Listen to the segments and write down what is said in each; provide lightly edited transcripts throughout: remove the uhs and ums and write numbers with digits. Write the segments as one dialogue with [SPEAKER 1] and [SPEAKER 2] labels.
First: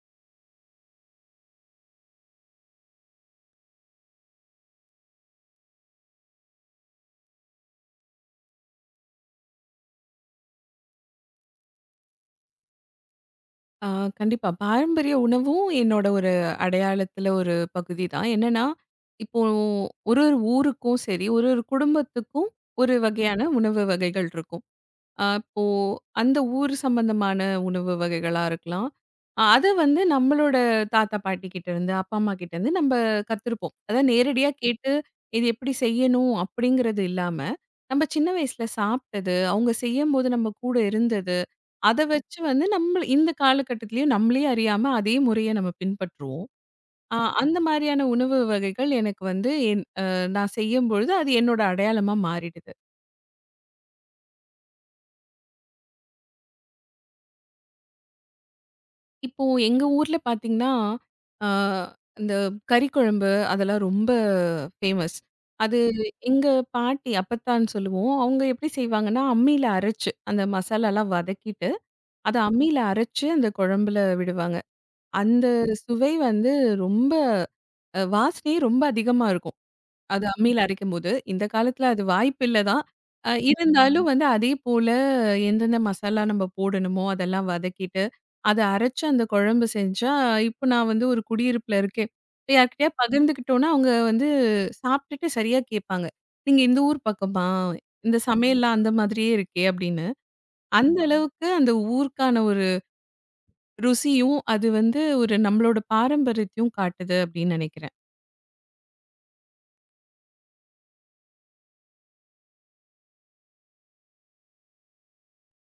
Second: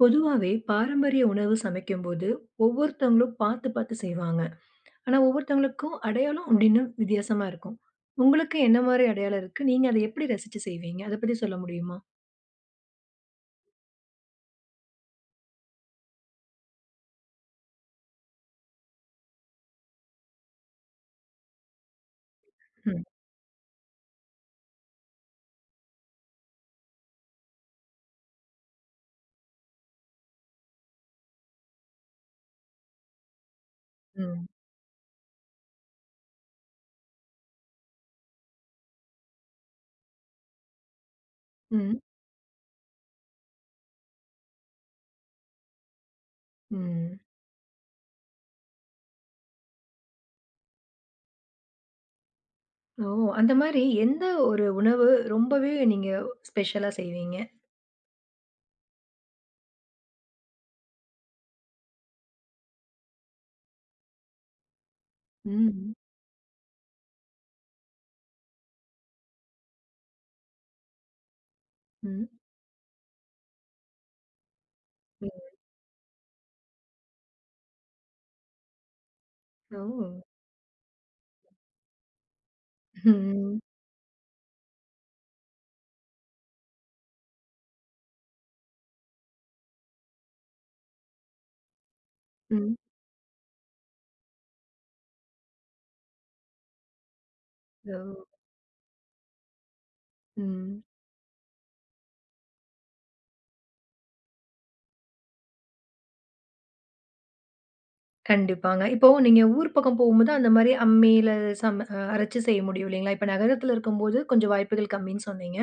[SPEAKER 1] பொதுவாவே பாரம்பரிய உணவு சமைக்கும்போது ஒவ்வொருத்தவங்களும் பார்த்து பார்த்து செய்வாங்க. ஆனா, ஒவ்வொருத்தவங்களுக்கும் அடையாளம் அப்படின்னு வித்தியாசமா இருக்கும். உங்களுக்கு என்ன மாரி அடையாளம் இருக்கு? நீங்க அத எப்படி ரசிச்சு செய்வீங்க? அத பத்தி சொல்ல முடியுமா?
[SPEAKER 2] ஆ, கண்டிப்பா. பாரம்பரிய உணவும் என்னோட ஒரு அடையாளத்துல ஒரு பகுதி தான். என்னன்னா, இப்போ ஒரு ஒரு ஊருக்கும் சரி, ஒரு ஒரு குடும்பத்துக்கும் ஒரு
[SPEAKER 1] ம்,
[SPEAKER 2] வகையான உணவு வகைகள் இருக்கும். அப்போ அந்த ஊர் சம்பந்தமான உணவு வகைகளா இருக்கலாம். அத வந்து நம்மளோட தாத்தா, பாட்டி கிட்ட இருந்து, அப்பா, அம்மா கிட்ட இருந்து நம்ம கத்துருப்போம். அதான்
[SPEAKER 1] ம்,
[SPEAKER 2] நேரடியா கேட்டு இது எப்படி செய்யணும் அப்படிங்கிறது இல்லாம, நம்ம சின்ன வயசுல சாப்பிட்டது, அவங்க செய்யும்போது நம்ம கூட இருந்தது
[SPEAKER 1] ம்,
[SPEAKER 2] அத வச்சு வந்து நம்மள இந்த காலகட்டத்திலயும் நம்மளயே அறியாம அதே முறைய நம்ம பின்பற்றுவோம். அ
[SPEAKER 1] ம்.
[SPEAKER 2] அந்த மாரியான உணவு வகைகள் எனக்கு வந்து என் நான் செய்யும்பொழுது அது என்னோட அடையாளமா மாறிடுது.
[SPEAKER 1] ஓ! அந்த மாரி எந்த ஒரு உணவு ரொம்பவே நீங்க ஸ்பெஷலா செய்வீங்க?
[SPEAKER 2] இப்போ எங்க ஊர்ல பார்த்தீங்கன்னா, அ இந்த கறி குழம்பு அதெல்லாம் ரொம்ப ஃபேமஸ். அது
[SPEAKER 1] ம்,
[SPEAKER 2] எங்க பாட்டி அப்பத்தான்னு சொல்லுவோம். அவங்க எப்படி செய்வாங்கன்னா, அம்மியில அரைச்சு அந்த மசாலாலாம் வதக்கிட்டு,
[SPEAKER 1] ம்,
[SPEAKER 2] அத அம்மியில அரைச்சு அந்த குழம்புல விடுவாங்க.
[SPEAKER 1] ம்.
[SPEAKER 2] அந்த சுவை வந்து ரொம்ப வாசனையே ரொம்ப அதிகமா இருக்கும்.
[SPEAKER 1] ஓ!
[SPEAKER 2] அது அம்மியில அரைக்கும்போது, இந்த காலத்துல அது வாய்ப்பில்ல தான்.
[SPEAKER 1] ம்,
[SPEAKER 2] இருந்தாலும் வந்து அதே போல எந்தெந்த மசாலா நம்ம போடணுமோ, அதெல்லாம் வதக்கிட்டு, அத அரைச்சு அந்த குழம்பு செஞ்சா, இப்ப நான் வந்து ஒரு குடியிருப்புல இருக்கேன். இப்ப
[SPEAKER 1] ம்.
[SPEAKER 2] யார்கிட்டயா பகிர்ந்துக்கிட்டோம்னா, அவங்க வந்து சாப்பிட்டுட்டு சரியா கேட்பாங்க. "நீங்க இந்த ஊர் பக்கமா?
[SPEAKER 1] ஓ!
[SPEAKER 2] இந்த சமையல்லாம் அந்த மாதிரியே இருக்கே" அப்படின்னு.
[SPEAKER 1] ம்.
[SPEAKER 2] அந்த அளவுக்கு அந்த ஊருக்கான ஒரு ருசியும், அது வந்து ஒரு நம்மளோட பாரம்பரியத்தையும் காட்டுது அப்படின்னு நினைக்கிறேன்.
[SPEAKER 1] கண்டிப்பாங்க. இப்போ நீங்க ஊர் பக்கம் போகும்போது, அந்த மாரி அம்மியில சம அ அரைச்சு செய்ய முடியும் இல்லைங்களா? இப்ப நகரத்துல இருக்கும்போது கொஞ்சம் வாய்ப்புகள் கம்மின்னு சொன்னீங்க.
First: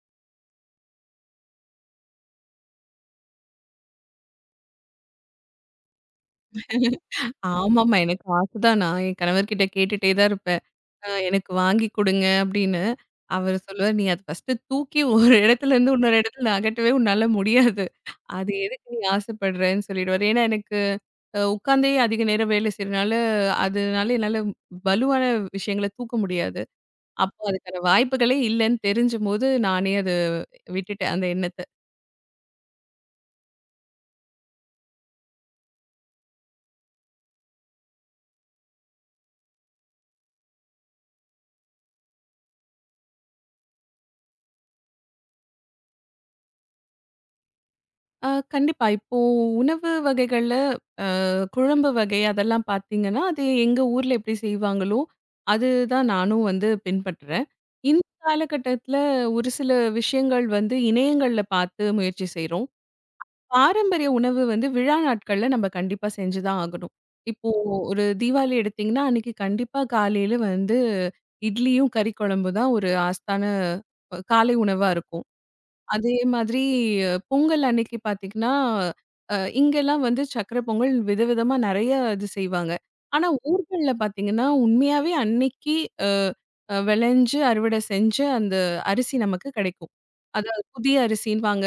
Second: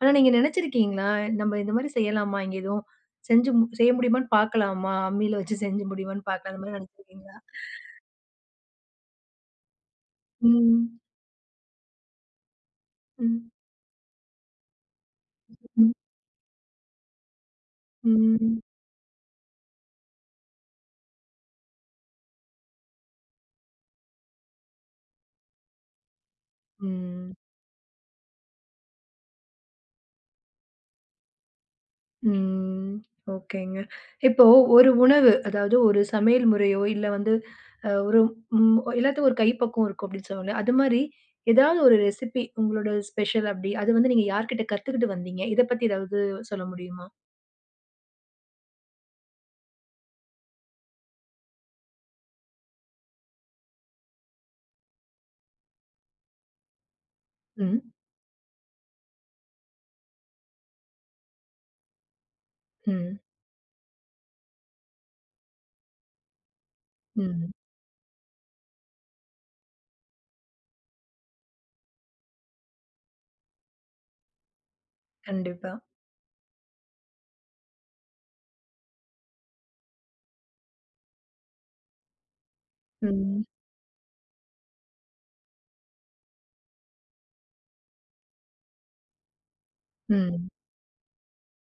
[SPEAKER 1] ஆனா நீங்க நெனச்சிருக்கீங்களா? நம்ம இந்த மாரி செய்யலாமா? இங்க எதுவும் செஞ்சு செய்ய முடியுமான்னு பாக்கலாமா? அம்மியில வச்சு செஞ்சு முடியுமான்னு பாக்கலாம். அந்த மாரி நெனச்சிருக்கீங்களா?
[SPEAKER 2] ஆமாமா. எனக்கு ஆசை தான். நான் என் கணவர்கிட்ட கேட்டுட்டே தான் இருப்பேன்.
[SPEAKER 1] ம்.
[SPEAKER 2] எனக்கு வாங்கி குடுங்க அப்படின்னு.
[SPEAKER 1] ம்.
[SPEAKER 2] அவரு சொல்லுவாரு, "நீ அத ஃபர்ஸ்ட்டு தூக்கி ஒரு இடத்துல
[SPEAKER 1] ம்.
[SPEAKER 2] இருந்து இன்னொரு இடத்துல நகட்டவே உன்னால முடியாது. அது
[SPEAKER 1] ம்.
[SPEAKER 2] எதுக்கு நீ ஆசைப்படுறன்னு" சொல்லிடுவாரு. ஏன்னா எனக்கு உட்காந்தே அதிக நேரம் வேலை செய்றனால, அதனால என்னால வலுவான விஷயங்கள தூக்க முடியாது.
[SPEAKER 1] ம்.
[SPEAKER 2] அப்போ அதுக்கான வாய்ப்புகளே இல்லன்னு தெரிஞ்சும்போது, நானே அத விட்டுட்டேன் அந்த எண்ணத்த.
[SPEAKER 1] ம். ஓகேங்க. இப்போ ஒரு உணவு, அதாவது ஒரு சமையல் முறையோ, இல்ல வந்து ஒரு ம் எல்லாத்துக்கும் ஒரு கைப்பக்குவம் இருக்கும் அப்படின்னு சொல்லுவாங்கல்ல. அது மாரி ஏதாவது ஒரு ரெசிபி உங்களோட ஸ்பெஷல் அப்படி, அது வந்து நீங்க யார்கிட்ட கத்துக்கிட்டு வந்தீங்க? இத பத்தி ஏதாவது சொல்ல முடியுமா?
[SPEAKER 2] அ கண்டிப்பா இப்போ உணவு வகைகள்ல குழம்பு வகை அதெல்லாம் பார்த்தீங்கன்னா, அது எங்க ஊர்ல எப்படி செய்வாங்களோ, அதுதான் நானும் வந்து பின்பற்றுறேன்.
[SPEAKER 1] ம்.
[SPEAKER 2] இந்த காலகட்டத்தில ஒரு சில விஷயங்கள் வந்து இணையங்கள்ல பார்த்து முயற்சி செய்றோம்.
[SPEAKER 1] ம்.
[SPEAKER 2] பாரம்பரிய உணவு வந்து விழா நாட்கள்ல நம்ம கண்டிப்பா செஞ்சு தான் ஆகணும்.
[SPEAKER 1] ம்.
[SPEAKER 2] இப்போ ஒரு தீபாவளி எடுத்தீங்கன்னா, அன்னைக்கு கண்டிப்பா காலையில வந்து இட்லியும், கறி குழம்பு தான் ஒரு ஆஸ்தான காலை உணவா இருக்கும்.
[SPEAKER 1] கண்டிப்பா.
[SPEAKER 2] அதே மாதிரி பொங்கல் அன்னைக்கு பார்த்தீங்கன்னா, இங்கெல்லாம் வந்து சர்க்கரை பொங்கல் விதவிதமா நெறைய இது செய்வாங்க. ஆனா
[SPEAKER 1] ம்.
[SPEAKER 2] ஊர்கள்ல பார்த்தீங்கன்னா, உண்மையாவே அன்னைக்கு அ அ விளைஞ்சு, அறுவடை செஞ்சு அந்த அரிசி நமக்கு கிடைக்கும்.
[SPEAKER 1] ம்.
[SPEAKER 2] அதாவது புதிய அரிசின்னுவாங்க.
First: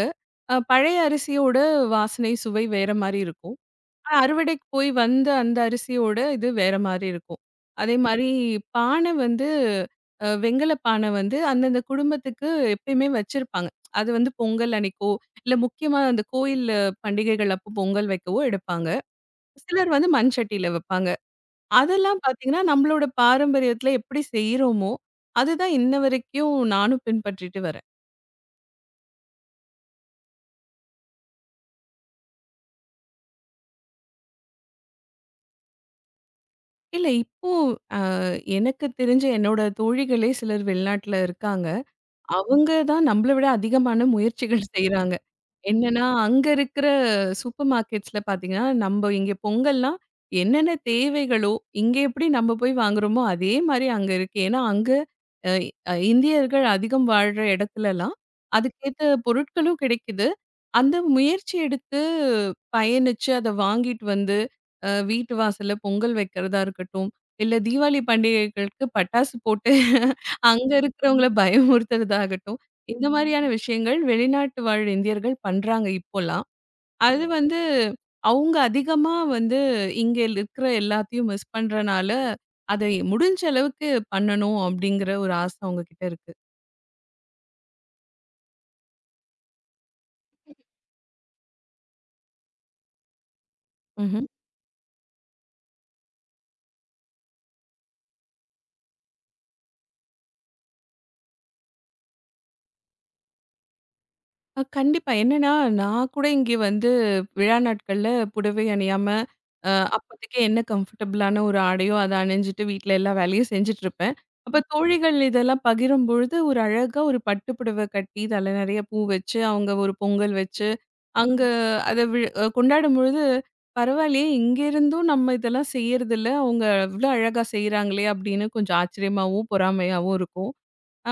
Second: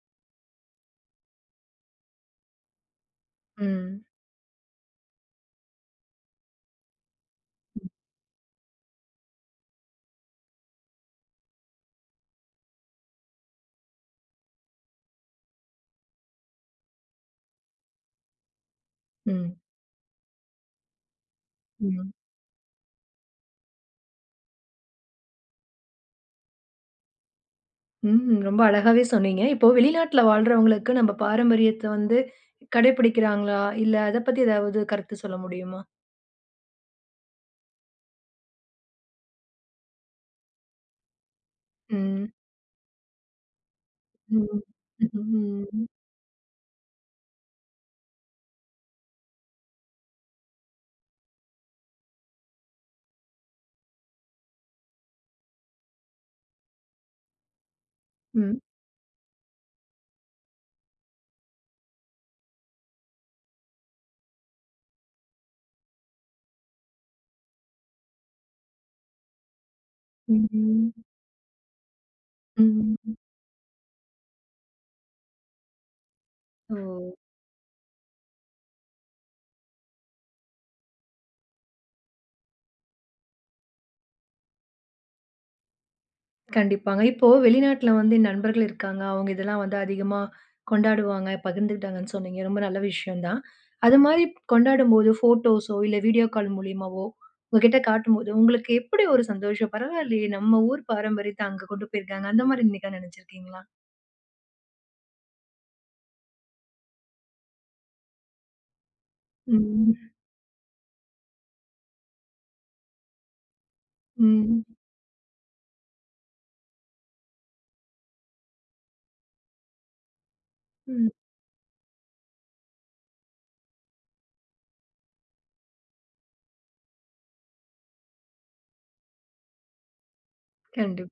[SPEAKER 2] பழைய அரிசியோட வாசனை, சுவை வேற மாரி இருக்கும்.
[SPEAKER 1] ம்.
[SPEAKER 2] அறுவடைக்கு போய் வந்த அந்த அரிசியோட இது வேற மாரி இருக்கும். அதே மாரி பானை வந்து வெண்கல பானை வந்து அந்தந்த குடும்பத்துக்கு எப்பயுமே வச்சிருப்பாங்க. அது வந்து பொங்கல் அன்னைக்கோ, இல்ல முக்கியமா அந்த கோயில் பண்டிகைகள் அப்போ பொங்கல் வைக்கவோ எடுப்பாங்க.
[SPEAKER 1] ம்.
[SPEAKER 2] சிலர் வந்து மண் சட்டியில வைப்பாங்க.
[SPEAKER 1] ம்.
[SPEAKER 2] அதெல்லாம் பார்த்தீங்கன்னா, நம்மளோட பாரம்பரியத்தில எப்படி செய்றோமோ, அதுதான் இன்ன வரைக்கும் நானும் பின்பற்றிட்டு வரேன்.
[SPEAKER 1] ம். ரொம்ப அழகாவே சொன்னீங்க. இப்போ வெளிநாட்ல வாழ்றவங்களுக்கு நம்ம பாரம்பரியத்த வந்து கடைபிடிக்கிறாங்களா? இல்ல அத பத்தி ஏதாவது கருத்து சொல்ல முடியுமா?
[SPEAKER 2] இல்ல இப்போ அ எனக்கு தெரிஞ்ச என்னோட தோழிகளே சிலர் வெளிநாட்ல இருக்காங்க.
[SPEAKER 1] ம்.
[SPEAKER 2] அவங்க தான் நம்மள விட அதிகமான
[SPEAKER 1] ம்.
[SPEAKER 2] முயற்சிகள் செய்றாங்க.
[SPEAKER 1] ம்.
[SPEAKER 2] என்னன்னா, அங்க இருக்கிற சூப்பர் மார்க்கெட்ஸ்ல பார்த்தீங்கன்னா, நம்ப இங்க பொங்கல்னா என்னென்ன தேவைகளோ, இங்க எப்படி நம்ம போய் வாங்குறோமோ, அதே மாரி அங்க இருக்கு. ஏன்னா, அங்க அ அ இந்தியர்கள் அதிகம் வாழ்ற இடத்துலலாம்,
[SPEAKER 1] ம்.
[SPEAKER 2] அதுக்கேத்த பொருட்களும் கிடைக்குது. அந்த முயற்சி எடுத்து பயணிச்சு, அத வாங்கிட்டு வந்து, வீட்டு வாசல்ல பொங்கல் வைக்கிறதா இருக்கட்டும், இல்ல தீபாவளி பண்டிகைகளுக்கு பட்டாசு போட்டு அங்க
[SPEAKER 1] ம்.
[SPEAKER 2] இருக்கிறவங்கள பயமுறுத்துறதாகட்டும்.
[SPEAKER 1] ம்.
[SPEAKER 2] இந்த மாரியான விஷயங்கள் வெளிநாட்டு வாழ் இந்தியர்கள் பண்றாங்க இப்போலாம்.
[SPEAKER 1] ஓ!
[SPEAKER 2] அது வந்து அவங்க அதிகமா வந்து இங்க இருக்கிற எல்லாத்தையும் மிஸ் பண்றனால, அதை முடிஞ்ச அளவுக்கு பண்ணணும் அப்படிங்கிற ஒரு ஆசை அவங்க கிட்ட இருக்கு.
[SPEAKER 1] கண்டிப்பாங்க. இப்போ வெளிநாட்ல வந்து என் நண்பர்கள் இருக்காங்க. அவங்க இதெல்லாம் வந்து அதிகமா கொண்டாடுவாங்க, பகிர்ந்துக்கிட்டாங்கன்னு சொன்னீங்க. ரொம்ப நல்ல விஷயம் தான். அது மாரி கொண்டாடும்போது ஃபோட்டோஸோ, இல்ல வீடியோ கால் மூலியமாவோ உங்ககிட்ட காட்டும்போது, உங்களுக்கு எப்படி ஒரு சந்தோஷம்? பரவாயில்லையே! நம்ம ஊர் பாரம்பரியத்த அங்க கொண்டு போயிருக்காங்க. அந்த மாரி என்னைக்கா நெனச்சிருக்கீங்களா?
[SPEAKER 2] கண்டிப்பா. என்னன்னா, நான் கூட இங்கே வந்து விழா நாட்கள்ல புடவை அணியாம, அ
[SPEAKER 1] ம்.
[SPEAKER 2] அப்போதைக்கு என்ன கம்ஃபர்டபுளான ஒரு ஆடையோ, அத அணிஞ்சுட்டு வீட்ல எல்லா வேலையும் செஞ்சுட்ருப்பேன். அப்ப
[SPEAKER 1] ம்.
[SPEAKER 2] தோழிகள் இதெல்லாம் பகிரும்பொழுது, ஒரு அழகா ஒரு பட்டு புடவ கட்டி, தல நெறைய பூ வச்சு, அவங்க ஒரு பொங்கல் வச்சு,
[SPEAKER 1] ம்.
[SPEAKER 2] அங்க அத வி அ கொண்டாடும்பொழுது, பரவாயில்லயே! இங்கேருந்தும் நம்ம இதெல்லாம் செய்யறதில்ல. அவங்க இவ்ளோ அழகா செய்றாங்களே! அப்படின்னு கொஞ்சம் ஆச்சரியமாவும், பொறாமையாவும் இருக்கும்.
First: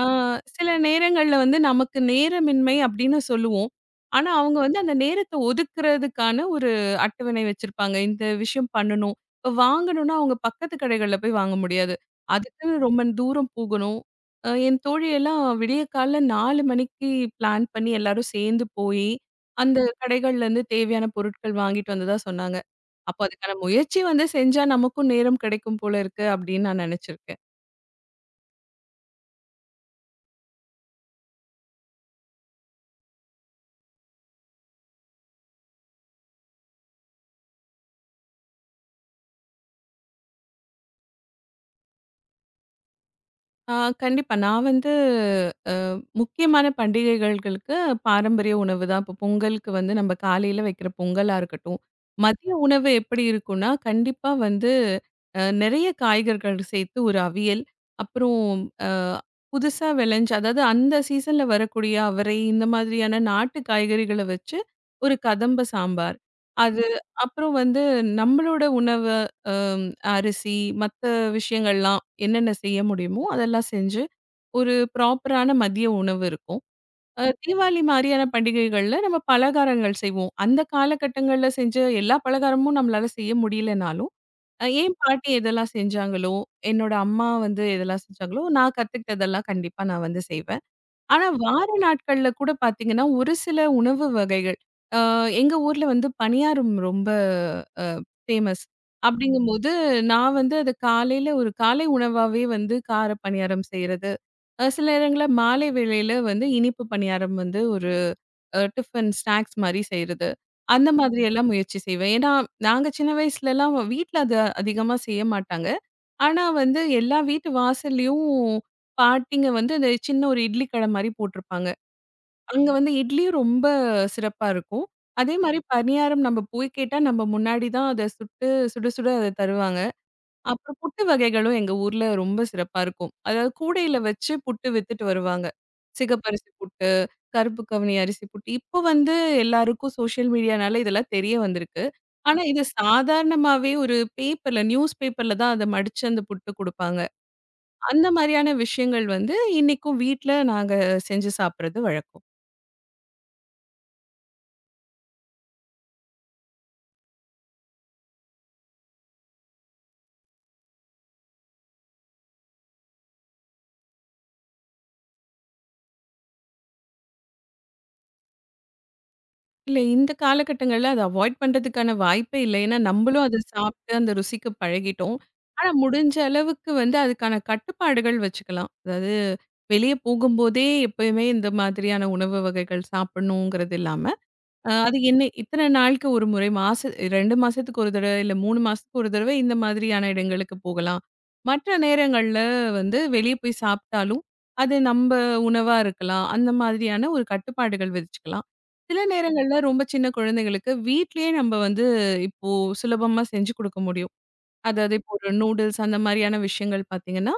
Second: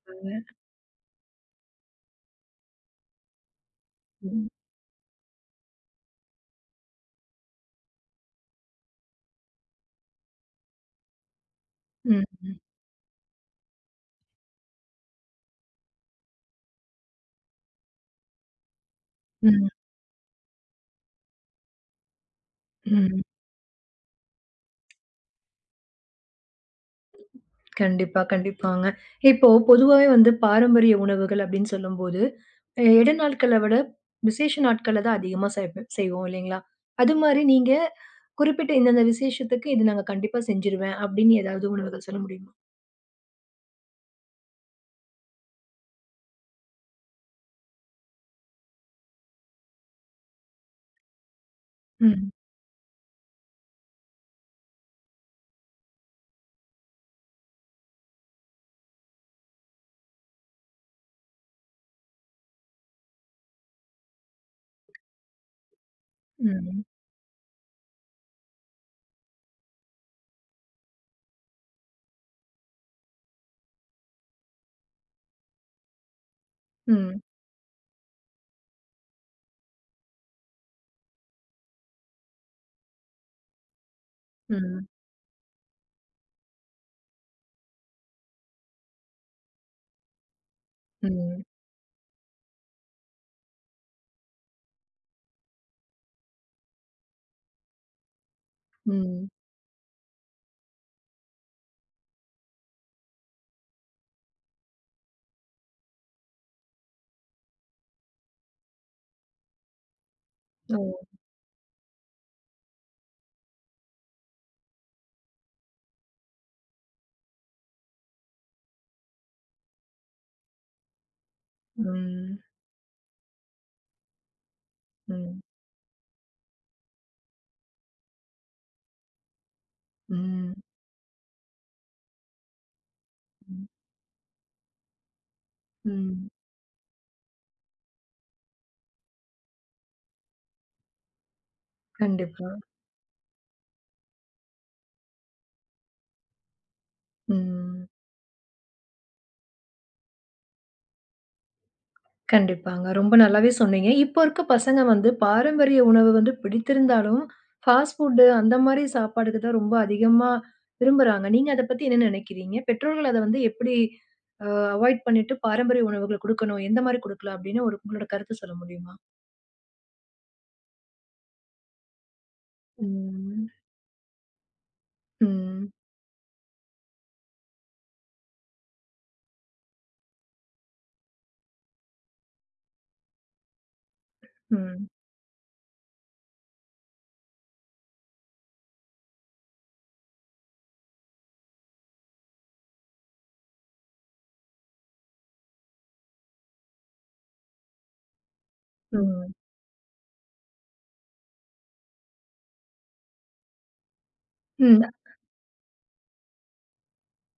[SPEAKER 2] ஆ, சில நேரங்கள்ல வந்து நமக்கு நேரமின்மை அப்படின்னு சொல்லுவோம். ஆனா,
[SPEAKER 1] ம்.
[SPEAKER 2] அவங்க வந்து அந்த நேரத்த ஒதுக்குறதுக்கான ஒரு அட்டவணை வச்சிருப்பாங்க. இந்த விஷயம் பண்ணணும். இப்ப வாங்கணும்னா, அவங்க பக்கத்து கடைகள்ல போய் வாங்க முடியாது.
[SPEAKER 1] ம்.
[SPEAKER 2] அதுக்குன்னு ரொம்ப தூரம் போகணும். என் தோழியெல்லாம் விடியக்காலைல 4 மணிக்கு பிளான் பண்ணி எல்லாரும் சேர்ந்து போயி,
[SPEAKER 1] ம்.
[SPEAKER 2] அந்த கடைகள்லேருந்து தேவையான பொருட்கள் வாங்கிட்டு வந்ததா சொன்னாங்க.
[SPEAKER 1] ம்.
[SPEAKER 2] அப்போ அதுக்கான முயற்சி வந்து செஞ்சா நமக்கும் நேரம் கிடைக்கும் போல இருக்கு அப்படின்னு நான் நினைச்சிருக்கேன்.
[SPEAKER 1] கண்டிப்பா, கண்டிப்பாங்க. இப்போ பொதுவாவே வந்து பாரம்பரிய உணவுகள் அப்படின்னு சொல்லும்போது, இட நாட்கள விட விசேஷ நாட்கள்ல தான் அதிகமா செய்வோம் இல்லைங்களா? அது மாரி நீங்க குறிப்பிட்ட இந்தந்த விசேஷத்துக்கு இது நாங்க கண்டிப்பா செஞ்சுருவேன் அப்படின்னு ஏதாவது உணவுகள் சொல்ல முடியுமா?
[SPEAKER 2] ஆ கண்டிப்பா. நான் வந்து முக்கியமான பண்டிகைகள்களுக்கு பாரம்பரிய உணவு தான். இப்போ பொங்கலுக்கு வந்து நம்ம காலையில வைக்கிற பொங்கலா இருக்கட்டும்.
[SPEAKER 1] ம்.
[SPEAKER 2] மதிய உணவு எப்படி இருக்கும்னா, கண்டிப்பா வந்து நெறைய காய்கறிகள் சேர்த்து ஒரு அவியல், அப்புறம் அ புதுசா விளைஞ்ச அதாவது அந்த சீசன்ல வரக்கூடிய அவரை, இந்த மாதிரியான நாட்டு காய்கறிகள வச்சு ஒரு கதம்ப சாம்பார்.
[SPEAKER 1] ம்.
[SPEAKER 2] அது அப்புறம் வந்து நம்மளோட உணவு அ அரிசி, மத்த விஷயங்கள்லாம் என்னென்ன செய்ய முடியுமோ அதெல்லாம் செஞ்சு ஒரு ப்ராப்பரான மதிய உணவு இருக்கும்.
[SPEAKER 1] ம்.
[SPEAKER 2] தீவாளி மாரியான பண்டிகைகள்ல நம்ம பலகாரங்கள் செய்வோம். அந்த காலகட்டங்கள்ல செஞ்ச எல்லா பலகாரமும் நம்மளால செய்ய முடியலனாலும்,
[SPEAKER 1] ம்.
[SPEAKER 2] என் பாட்டி எதெல்லாம் செஞ்சாங்களோ, என்னோட அம்மா வந்து எதெல்லாம் செஞ்சாங்களோ, நான் கத்துக்கிட்டதெல்லாம் கண்டிப்பா நான் வந்து செய்வேன். ஆனா,
[SPEAKER 1] ம்.
[SPEAKER 2] வார நாட்கள்ல கூட பார்த்தீங்கன்னா, ஒரு சில உணவு வகைகள் அ எங்க ஊர்ல வந்து பணியாரம் ரொம்ப அ ஃபேமஸ்.
[SPEAKER 1] ம்.
[SPEAKER 2] அப்படிங்கும்போது, நான் வந்து அத காலையில ஒரு காலை உணவாவே வந்து கார பணியாரம் செய்றது. சில நேரங்கள்ல மாலை வேளையில வந்து இனிப்பு பணியாரம் வந்து ஒரு டிஃபன் ஸ்நாக்ஸ் மாரி செய்றது.
[SPEAKER 1] ஓ!
[SPEAKER 2] அந்த மாதிரி எல்லாம் முயற்சி செய்வேன். ஏன்னா, நாங்க சின்ன வயசுலலாம் வீட்ல அது அதிகமா செய்ய மாட்டாங்க. ஆனா வந்து எல்லா வீட்டு வாசல்லயும் பாட்டிங்க வந்து அந்த சின்ன ஒரு இட்லி கட மாரி போட்டிருப்பாங்க.
[SPEAKER 1] ம்.
[SPEAKER 2] அங்க வந்து இட்லியும் ரொம்ப சிறப்பா இருக்கும். அதே
[SPEAKER 1] ம்.
[SPEAKER 2] மாரி பணியாரம் நம்ம போய் கேட்டா, நம்ம முன்னாடி தான் அத சுட்டு சுட சுட அத தருவாங்க.
[SPEAKER 1] ம்.
[SPEAKER 2] அப்புறம் புட்டு வகைகளும் எங்க ஊர்ல ரொம்ப சிறப்பா இருக்கும். அதாவது
[SPEAKER 1] ம்.
[SPEAKER 2] கூடையில வச்சு புட்டு வித்துட்டு வருவாங்க.
[SPEAKER 1] ம்.
[SPEAKER 2] சிகப்பரிசி புட்டு, கருப்பு கவுனி அரிசி புட்டு. இப்போ வந்து எல்லாருக்கும் சோஷியல் மீடியானால இதெல்லாம் தெரிய வந்திருக்கு. ஆனா
[SPEAKER 1] கண்டிப்பா.
[SPEAKER 2] இது சாதாரணமாவே ஒரு பேப்பர்ல நியூஸ் பேப்பர்ல தான் அத மடிச்சு அந்த புட்டு குடுப்பாங்க.
[SPEAKER 1] ம்.
[SPEAKER 2] அந்த மாரியான விஷயங்கள் வந்து இன்னைக்கும் வீட்ல நாங்க செஞ்சு சாப்பிடுறது வழக்கம்.
[SPEAKER 1] கண்டிப்பாங்க. ரொம்ப நல்லாவே சொன்னீங்க. இப்போ இருக்க பசங்க வந்து பாரம்பரிய உணவு வந்து பிடித்திருந்தாலும், ஃபாஸ்ட் ஃபுட் அந்த மாரி சாப்பாடுக்கு தான் ரொம்ப அதிகமா விரும்புறாங்க. நீங்க அத பத்தி என்ன நினைக்கிறீங்க? பெற்றோர்கள் அத வந்து எப்படி அ அவாய்ட் பண்ணிட்டு பாரம்பரிய உணவுகள் குடுக்கணும், எந்த மாரி குடுக்கலாம் அப்படின்னு ஒரு உங்களோட கருத்து சொல்ல முடியுமா?
[SPEAKER 2] இல்ல இந்த காலகட்டங்கள்ல அத அவாய்ட் பண்றதுக்கான வாய்ப்பே இல்ல. ஏன்னா நம்பளும் அத
[SPEAKER 1] ம்.
[SPEAKER 2] சாப்பிட்டு அந்த ருசிக்கு பழகிட்டோம்.
[SPEAKER 1] ம்.
[SPEAKER 2] ஆனா முடிஞ்ச அளவுக்கு வந்து அதுக்கான கட்டுப்பாடுகள் வச்சுக்கலாம். அதாவது வெளிய போகும்போதே எப்பயுமே இந்த மாதிரியான உணவு வகைகள் சாப்பிடணுங்கிறது இல்லாம,
[SPEAKER 1] ம்.
[SPEAKER 2] அது என்ன இத்தன நாளுக்கு ஒரு முறை, 2 மாசத்துக்கு ஒரு தடவ, இல்ல 3 மாசத்துக்கு ஒரு தடவ இந்த மாதிரியான இடங்களுக்கு போகலாம். மற்ற நேரங்கள்ல வந்து வெளிய போய் சாப்பிட்டாலும், அது நம்ப உணவா இருக்கலாம். அந்த மாதிரியான ஒரு கட்டுப்பாடுகள் விதிச்சுக்கலாம். சில
[SPEAKER 1] ம்.
[SPEAKER 2] நேரங்கள்ல ரொம்ப சின்ன குழந்தைகளுக்கு வீட்லயே நம்ப வந்து இப்போ சுலபமா செஞ்சு குடுக்க முடியும்.
[SPEAKER 1] ம்.
[SPEAKER 2] அதாவது இப்போ ஒரு நூடுல்ஸ் அந்த மாதிரியான விஷயங்கள் பார்த்தீங்கன்னா,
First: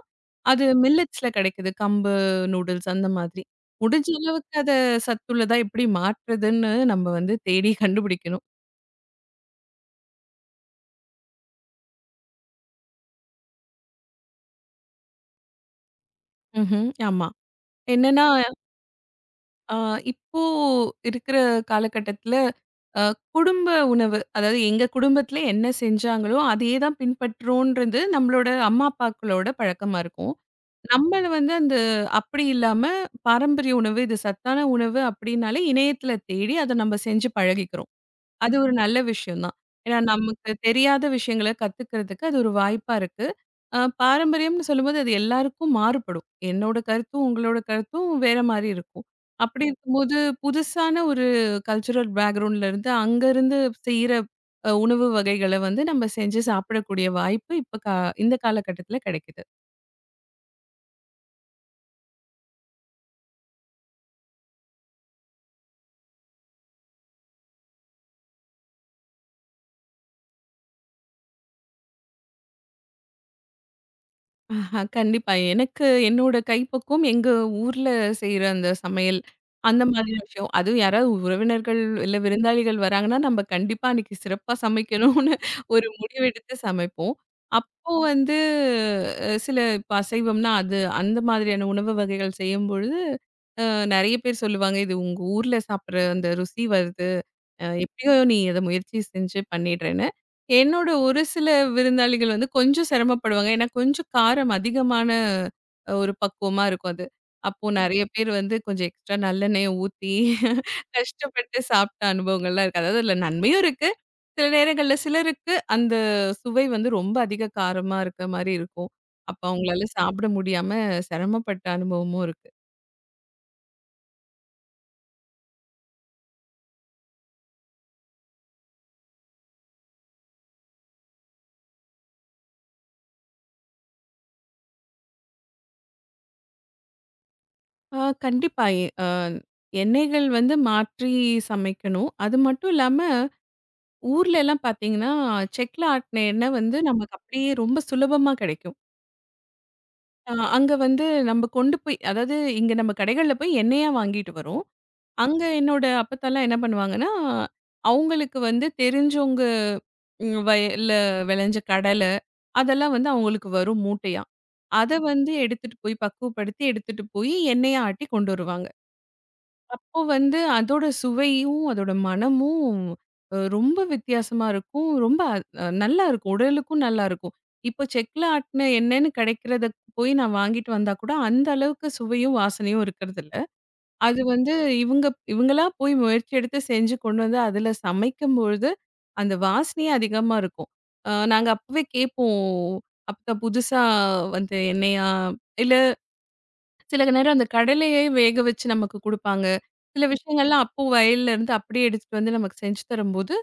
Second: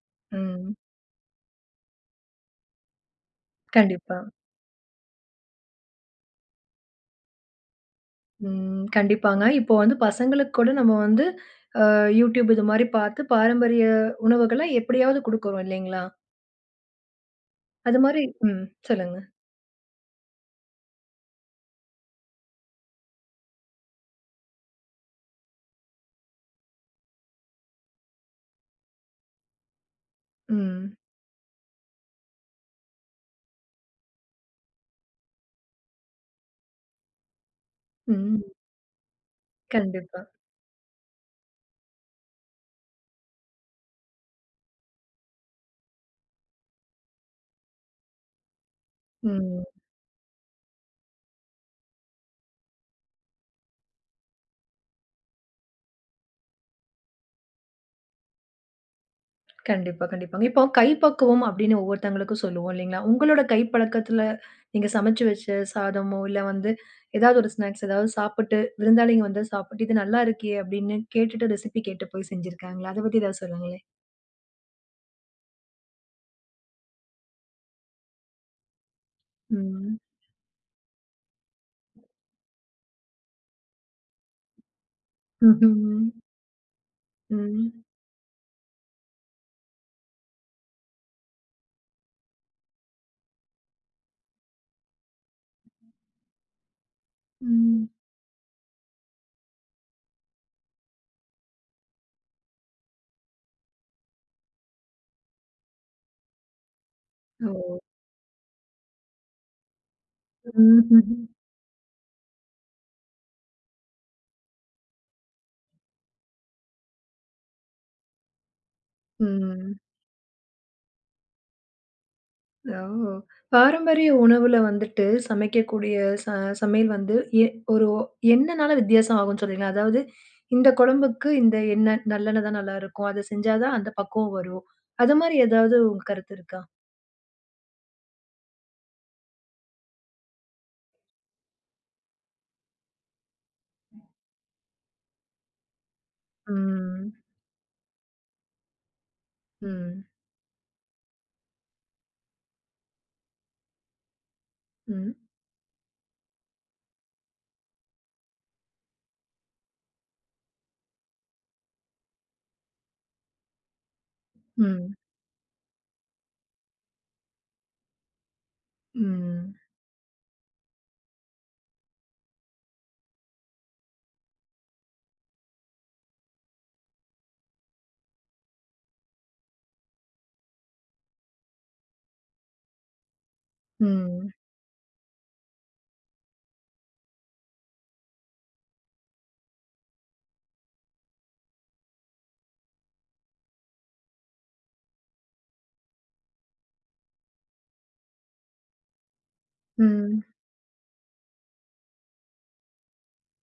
[SPEAKER 2] அது
[SPEAKER 1] ம்.
[SPEAKER 2] மில்லட்ஸ்ல கிடைக்குது. கம்பு நூடுல்ஸ் அந்த மாதிரி. முடிஞ்ச
[SPEAKER 1] கண்டிப்பா.
[SPEAKER 2] அளவுக்கு அத சத்துள்ளதா எப்படி மாற்றுதுன்னு நம்ம வந்து தேடி கண்டுபிடிக்கணும்.
[SPEAKER 1] ம். கண்டிப்பாங்க. இப்போ வந்து பசங்களுக்கு கூட நம்ம வந்து YouTube இது மாரி பார்த்து பாரம்பரிய உணவுகள எப்படியாவது குடுக்குறோம் இல்லைங்களா?
[SPEAKER 2] ம்ஹ்ம். ஆமா.
[SPEAKER 1] அது மாரி
[SPEAKER 2] என்னன்னா,
[SPEAKER 1] ம். சொல்லுங்க.
[SPEAKER 2] அ இப்போ இருக்கிற காலகட்டத்தில அ குடும்ப உணவு, அதாவது எங்க குடும்பத்தில என்ன செஞ்சாங்களோ, அதையே தான் பின்பற்றோன்றது நம்மளோட அம்மா, அப்பாக்களோட பழக்கமா இருக்கும்.
[SPEAKER 1] ம்.
[SPEAKER 2] நம்மள வந்து அந்த அப்படி இல்லாம பாரம்பரிய உணவு, இது சத்தான உணவு அப்படின்னாலே இணையத்துல தேடி அத நம்ம செஞ்சு பழகிக்கிறோம்.
[SPEAKER 1] ம்.
[SPEAKER 2] அது ஒரு நல்ல விஷயம் தான். ஏன்னா
[SPEAKER 1] கண்டிப்பா.
[SPEAKER 2] நமக்கு தெரியாத விஷயங்கள கத்துக்கிறதுக்கு அது ஒரு வாய்ப்பா இருக்கு. பாரம்பரியம்னு சொல்லும்போது அது எல்லாருக்கும் மாறுபடும். என்னோட கருத்தும், உங்களோட கருத்தும் வேற மாரி இருக்கும்.
[SPEAKER 1] ம்.
[SPEAKER 2] அப்படி இருக்கும்போது புதுசான ஒரு கல்ச்சுரல் பேக்ரவுண்ட்ல இருந்து அங்க இருந்து செய்ற உணவு வகைகள வந்து நம்ம செஞ்சு சாப்பிடக்கூடிய வாய்ப்பு இப்ப கா இந்த காலகட்டத்துல கிடைக்குது.
[SPEAKER 1] கண்டிப்பா, கண்டிப்பாங்க. இப்போ கைப்பக்குவம் அப்படின்னு ஒவ்வொருத்தவங்களுக்கும் சொல்லுவோம் இல்லைங்களா? உங்களோட கைப்பழக்கத்துல நீங்க சமைச்சு வச்ச சாதமோ, இல்ல வந்து ஏதாவது ஒரு ஸ்நாக்ஸ் ஏதாவது சாப்பிட்டு, விருந்தாளிங்க வந்து சாப்பிட்டு, "இது நல்லா இருக்கே!" அப்படின்னு கேட்டுட்டு ரெசிபி கேட்டு போய் செஞ்சிருக்காங்களா? அத பத்தி ஏதாவது சொல்லுங்களேன்.
[SPEAKER 2] ஆஹா, கண்டிப்பா. எனக்கு என்னோட கைப்பக்குவம் எங்க ஊர்ல செய்ற அந்த சமையல், அந்த
[SPEAKER 1] ம்.
[SPEAKER 2] மாதிரியான விஷயம். அதுவும் யாராவது உறவினர்கள், இல்ல விருந்தாளிகள் வராங்கன்னா, நம்ம கண்டிப்பா அன்னைக்கு சிறப்பா சமைக்கணும்னு ஒரு
[SPEAKER 1] ம்ஹ்ம்.
[SPEAKER 2] முடிவெடுத்து சமைப்போம்.
[SPEAKER 1] ம். ம்.
[SPEAKER 2] அப்போ வந்து சில இப்ப அசைவம்னா, அது அந்த மாதிரியான உணவு வகைகள் செய்யும்பொழுது, அ நெறைய பேர் சொல்லுவாங்க, "இது உங்க ஊர்ல சாப்பிடுற அந்த ருசி வருது."
[SPEAKER 1] ம்.
[SPEAKER 2] எப்படியோ நீ அத முயற்சி செஞ்சு பண்ணிடுறேன்னு. என்னோட ஒரு சில விருந்தாளிகள் வந்து கொஞ்சம் சிரமப்படுவாங்க. ஏன்னா கொஞ்சம் காரம் அதிகமான ஒரு பக்குவமா இருக்கும் அது.
[SPEAKER 1] ஓ!
[SPEAKER 2] அப்போ நெறைய பேர் வந்து கொஞ்சம் எக்ஸ்ட்ரா நல்லெண்ணெய ஊத்தி
[SPEAKER 1] ம்ஹ்ம். ம்.
[SPEAKER 2] கஷ்டப்பட்டு சாப்பிட்ட அனுபவங்கள்லாம் இருக்கு. அதாவது அதில நன்மையும் இருக்கு. சில நேரங்கள்ல சிலருக்கு அந்த சுவை வந்து ரொம்ப அதிக காரமா இருக்க மாரி இருக்கும். அப்ப
[SPEAKER 1] ம்
[SPEAKER 2] அவங்களால சாப்பிட முடியாம சிரமப்பட்ட அனுபவமும் இருக்கு.
[SPEAKER 1] ஓ! பாரம்பரிய உணவுல வந்துட்டு சமைக்கக்கூடிய ச சமையல் வந்து எ ஒரு எண்ணனால வித்தியாசம் ஆகும்ன்னு சொல்றீங்களா? அதாவது இந்த குழம்புக்கு இந்த எண்ணெய் நல்லெண்ணெய் தான் நல்லாயிருக்கும். அத செஞ்சா தான் அந்த பக்குவம் வரும். அது மாரி ஏதாவது உங்க கருத்து இருக்கா?
[SPEAKER 2] கண்டிப்பா. எ அ எண்ணெய்கள் வந்து மாற்றி சமைக்கணும். அது மட்டும் இல்லாம, ஊர்லலாம் பார்த்தீங்கன்னா, செக்ல ஆட்டுன எண்ணெய் வந்து
[SPEAKER 1] ம்.
[SPEAKER 2] நமக்கு அப்படியே ரொம்ப சுலபமா கிடைக்கும்.
[SPEAKER 1] ம்.
[SPEAKER 2] அங்க வந்து நம்ம கொண்டு போய் அதாவது இங்க நம்ம கடைகள்ல போய் எண்ணெயா வாங்கிட்டு வரோம்.
[SPEAKER 1] ம்.
[SPEAKER 2] அங்க என்னோட அப்பத்தாலாம் என்ன பண்ணுவாங்கன்னா, அவங்களுக்கு வந்து தெரிஞ்சவங்க வயல்ல விளைஞ்ச கடலை, அதெல்லாம் வந்து அவங்களுக்கு வரும் மூட்டையா. அத
[SPEAKER 1] ம்.
[SPEAKER 2] வந்து எடுத்துட்டு போய் பக்குவப்படுத்தி எடுத்துட்டு போய் எண்ணெயா ஆட்டி கொண்டு வருவாங்க.
[SPEAKER 1] ம்.
[SPEAKER 2] அப்போ வந்து அதோட சுவையும், அதோட மணமும் ரொம்ப வித்தியாசமா இருக்கும். ரொம்ப நல்லா இருக்கும். உடலுக்கும் நல்லா இருக்கும். இப்போ செக்ல ஆட்டுன எண்ணெய்ன்னு கிடைக்கிறத போய் நான் வாங்கிட்டு வந்தா கூட, அந்த அளவுக்கு சுவையும், வாசனையும் இருக்கிறதில்ல. அது
[SPEAKER 1] ம்.
[SPEAKER 2] வந்து இவங்க இவங்களா போய் முயற்சி எடுத்து செஞ்சு கொண்டு வந்து அதில சமைக்கும்பொழுது, அந்த வாசனையே அதிகமா இருக்கும். நாங்க அப்பவே கேட்போம், "அப்பத்தா புதுசா வந்த எண்ணெயா? இல்ல சில நேரம் அந்த கடலையே வேக வச்சு நமக்கு குடுப்பாங்க. சில
[SPEAKER 1] ம்.
[SPEAKER 2] விஷயங்கள்லாம் அப்போ வயல்ல இருந்து அப்படியே எடுத்துட்டு வந்து நமக்கு செஞ்சு தரும்போது,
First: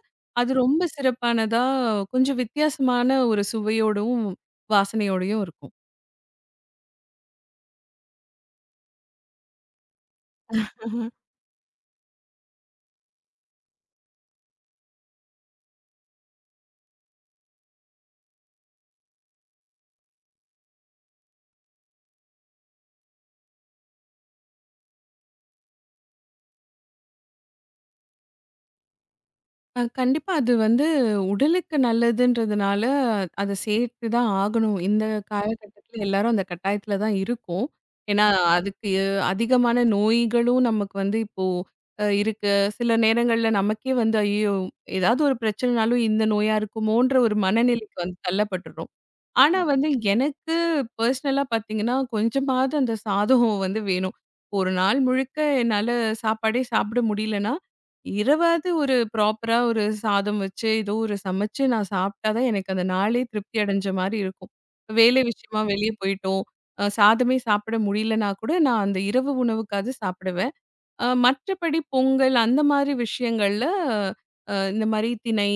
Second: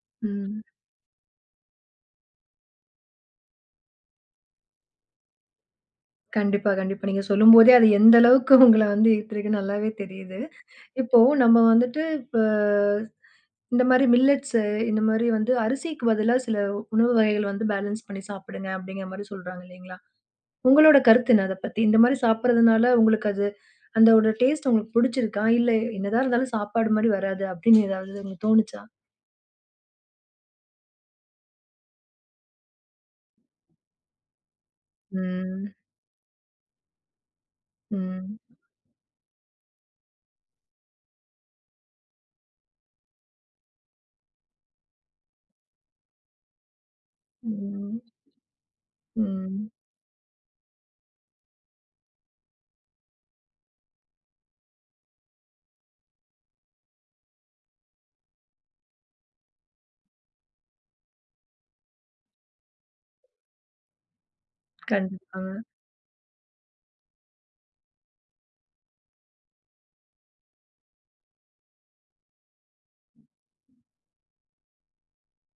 [SPEAKER 2] அது
[SPEAKER 1] ம்.
[SPEAKER 2] ரொம்ப சிறப்பானதா, கொஞ்சம் வித்தியாசமான ஒரு சுவையோடவும், வாசனையோடயும் இருக்கும்.
[SPEAKER 1] கண்டிப்பா, கண்டிப்பா. நீங்க சொல்லும்போதே அது எந்த அளவுக்கு உங்கள வந்து ஈர்த்திருக்குன்னு நல்லாவே தெரியுது. இப்போ நம்ம வந்துட்டு இப்ப இந்த மாரி மில்லட்ஸு, இந்த மாரி வந்து அரிசிக்கு பதிலா சில உணவு வகைகள் வந்து பேலன்ஸ் பண்ணி சாப்பிடுங்க அப்படிங்கிற மாரி சொல்றாங்க இல்லைங்களா? உங்களோட கருத்து என்ன அத பத்தி? இந்த மாரி சாப்பிடுறதுனால உங்களுக்கு அது அதோட டேஸ்ட் உங்களுக்கு புடிச்சிருக்கா? இல்ல என்னதான் இருந்தாலும் சாப்பாடு மாரி வராது அப்படின்னு ஏதாவது உங்களுக்கு தோணுச்சா?
[SPEAKER 2] கண்டிப்பா. அது வந்து உடலுக்கு நல்லதுன்றதுனால, அத சேர்த்து தான் ஆகணும். இந்த
[SPEAKER 1] ம்.
[SPEAKER 2] காலகட்டத்தில எல்லாரும் அந்த கட்டாயத்தில தான் இருக்கோம். ஏன்னா,
[SPEAKER 1] ம்.
[SPEAKER 2] அதுக்கு அதிகமான நோய்களும் நமக்கு வந்து இப்போ இருக்கு. சில நேரங்கள்ல நமக்கே வந்து, ஐயோ! ஏதாவது ஒரு பிரச்சனைனாலும் இந்த நோயா இருக்குமோன்ற ஒரு மனநிலைக்கு
[SPEAKER 1] ம்.
[SPEAKER 2] வந்து தள்ளப்பட்டுறோம். ஆனா
[SPEAKER 1] ம்.
[SPEAKER 2] வந்து எனக்கு பர்சனலா பார்த்தீங்கன்னா, கொஞ்சமாவது அந்த சாதம் வந்து வேணும். ஒரு நாள் முழுக்க என்னால சாப்பாடே சாப்பிட முடியலன்னா, இரவாவது ஒரு ப்ராப்பரா ஒரு சாதம் வச்சு, ஏதோ ஒரு சமைச்சு நான் சாப்பிட்டா தான் எனக்கு அந்த நாளே திருப்தி அடைஞ்ச மாரி இருக்கும். வேலை
[SPEAKER 1] கண்டிப்பாங்க.
[SPEAKER 2] விஷயமா வெளிய போயிட்டோம். சாதமே சாப்பிட முடியலன்னா கூட நான் அந்த இரவு உணவுக்காவது சாப்பிடுவேன். மற்றபடி பொங்கல் அந்த மாரி விஷயங்கள்ல இந்த மாரி திணை,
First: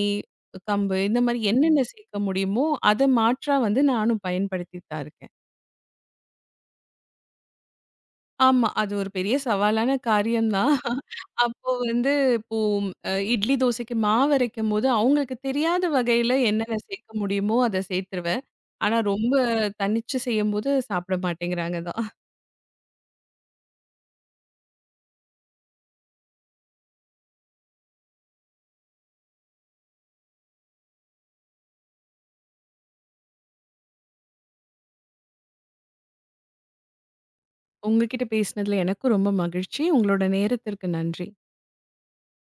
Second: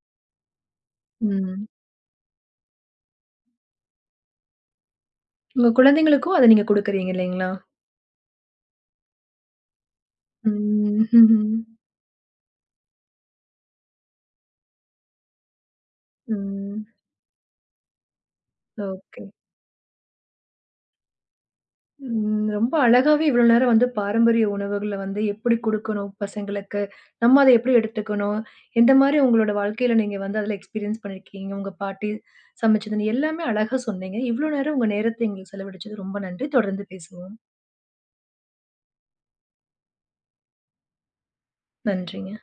[SPEAKER 2] கம்பு இந்த மாரி
[SPEAKER 1] ம்.
[SPEAKER 2] என்னென்ன சேர்க்க முடியுமோ, அத மாற்றா வந்து நானும் பயன்படுத்திட்டு தான் இருக்கேன்.
[SPEAKER 1] உங்க குழந்தைங்களுக்கும் அத நீங்க குடுக்குறீங்க இல்லைங்களா?
[SPEAKER 2] ஆமா. அது ஒரு பெரிய சவாலான காரியம் தான்.
[SPEAKER 1] ம்.
[SPEAKER 2] அப்போ வந்து இப்போ இட்லி, தோசைக்கு மாவு அரைக்கும்போது, அவங்களுக்கு தெரியாத வகையில என்னென்ன
[SPEAKER 1] ம்.
[SPEAKER 2] சேர்க்க முடியுமோ, அத சேர்த்துருவேன். ஆனா
[SPEAKER 1] ஓகே.
[SPEAKER 2] ரொம்ப தனிச்சு செய்யும்போது சாப்பிட மாட்டேங்கிறாங்க தான்.
[SPEAKER 1] ம். ரொம்ப அழகாவே இவ்வளோ நேரம் வந்து பாரம்பரிய உணவுகள வந்து எப்படி குடுக்கணும் பசங்களுக்கு? நம்ம அத எப்படி எடுத்துக்கணும்? எந்த மாரி உங்களோட வாழ்க்கையில நீங்க வந்து அதில எக்ஸ்பீரியன்ஸ் பண்ணியிருக்கீங்க? உங்க பாட்டி சமைச்சதுன்னு எல்லாமே அழகா சொன்னீங்க. இவ்வளோ நேரம் உங்க நேரத்த எங்களுக்கு செலவழிச்சது ரொம்ப நன்றி. தொடர்ந்து பேசுவோம்.
[SPEAKER 2] உங்ககிட்ட பேசினதுல எனக்கும் ரொம்ப மகிழ்ச்சி. உங்களோட நேரத்திற்கு நன்றி.
[SPEAKER 1] நன்றிங்க.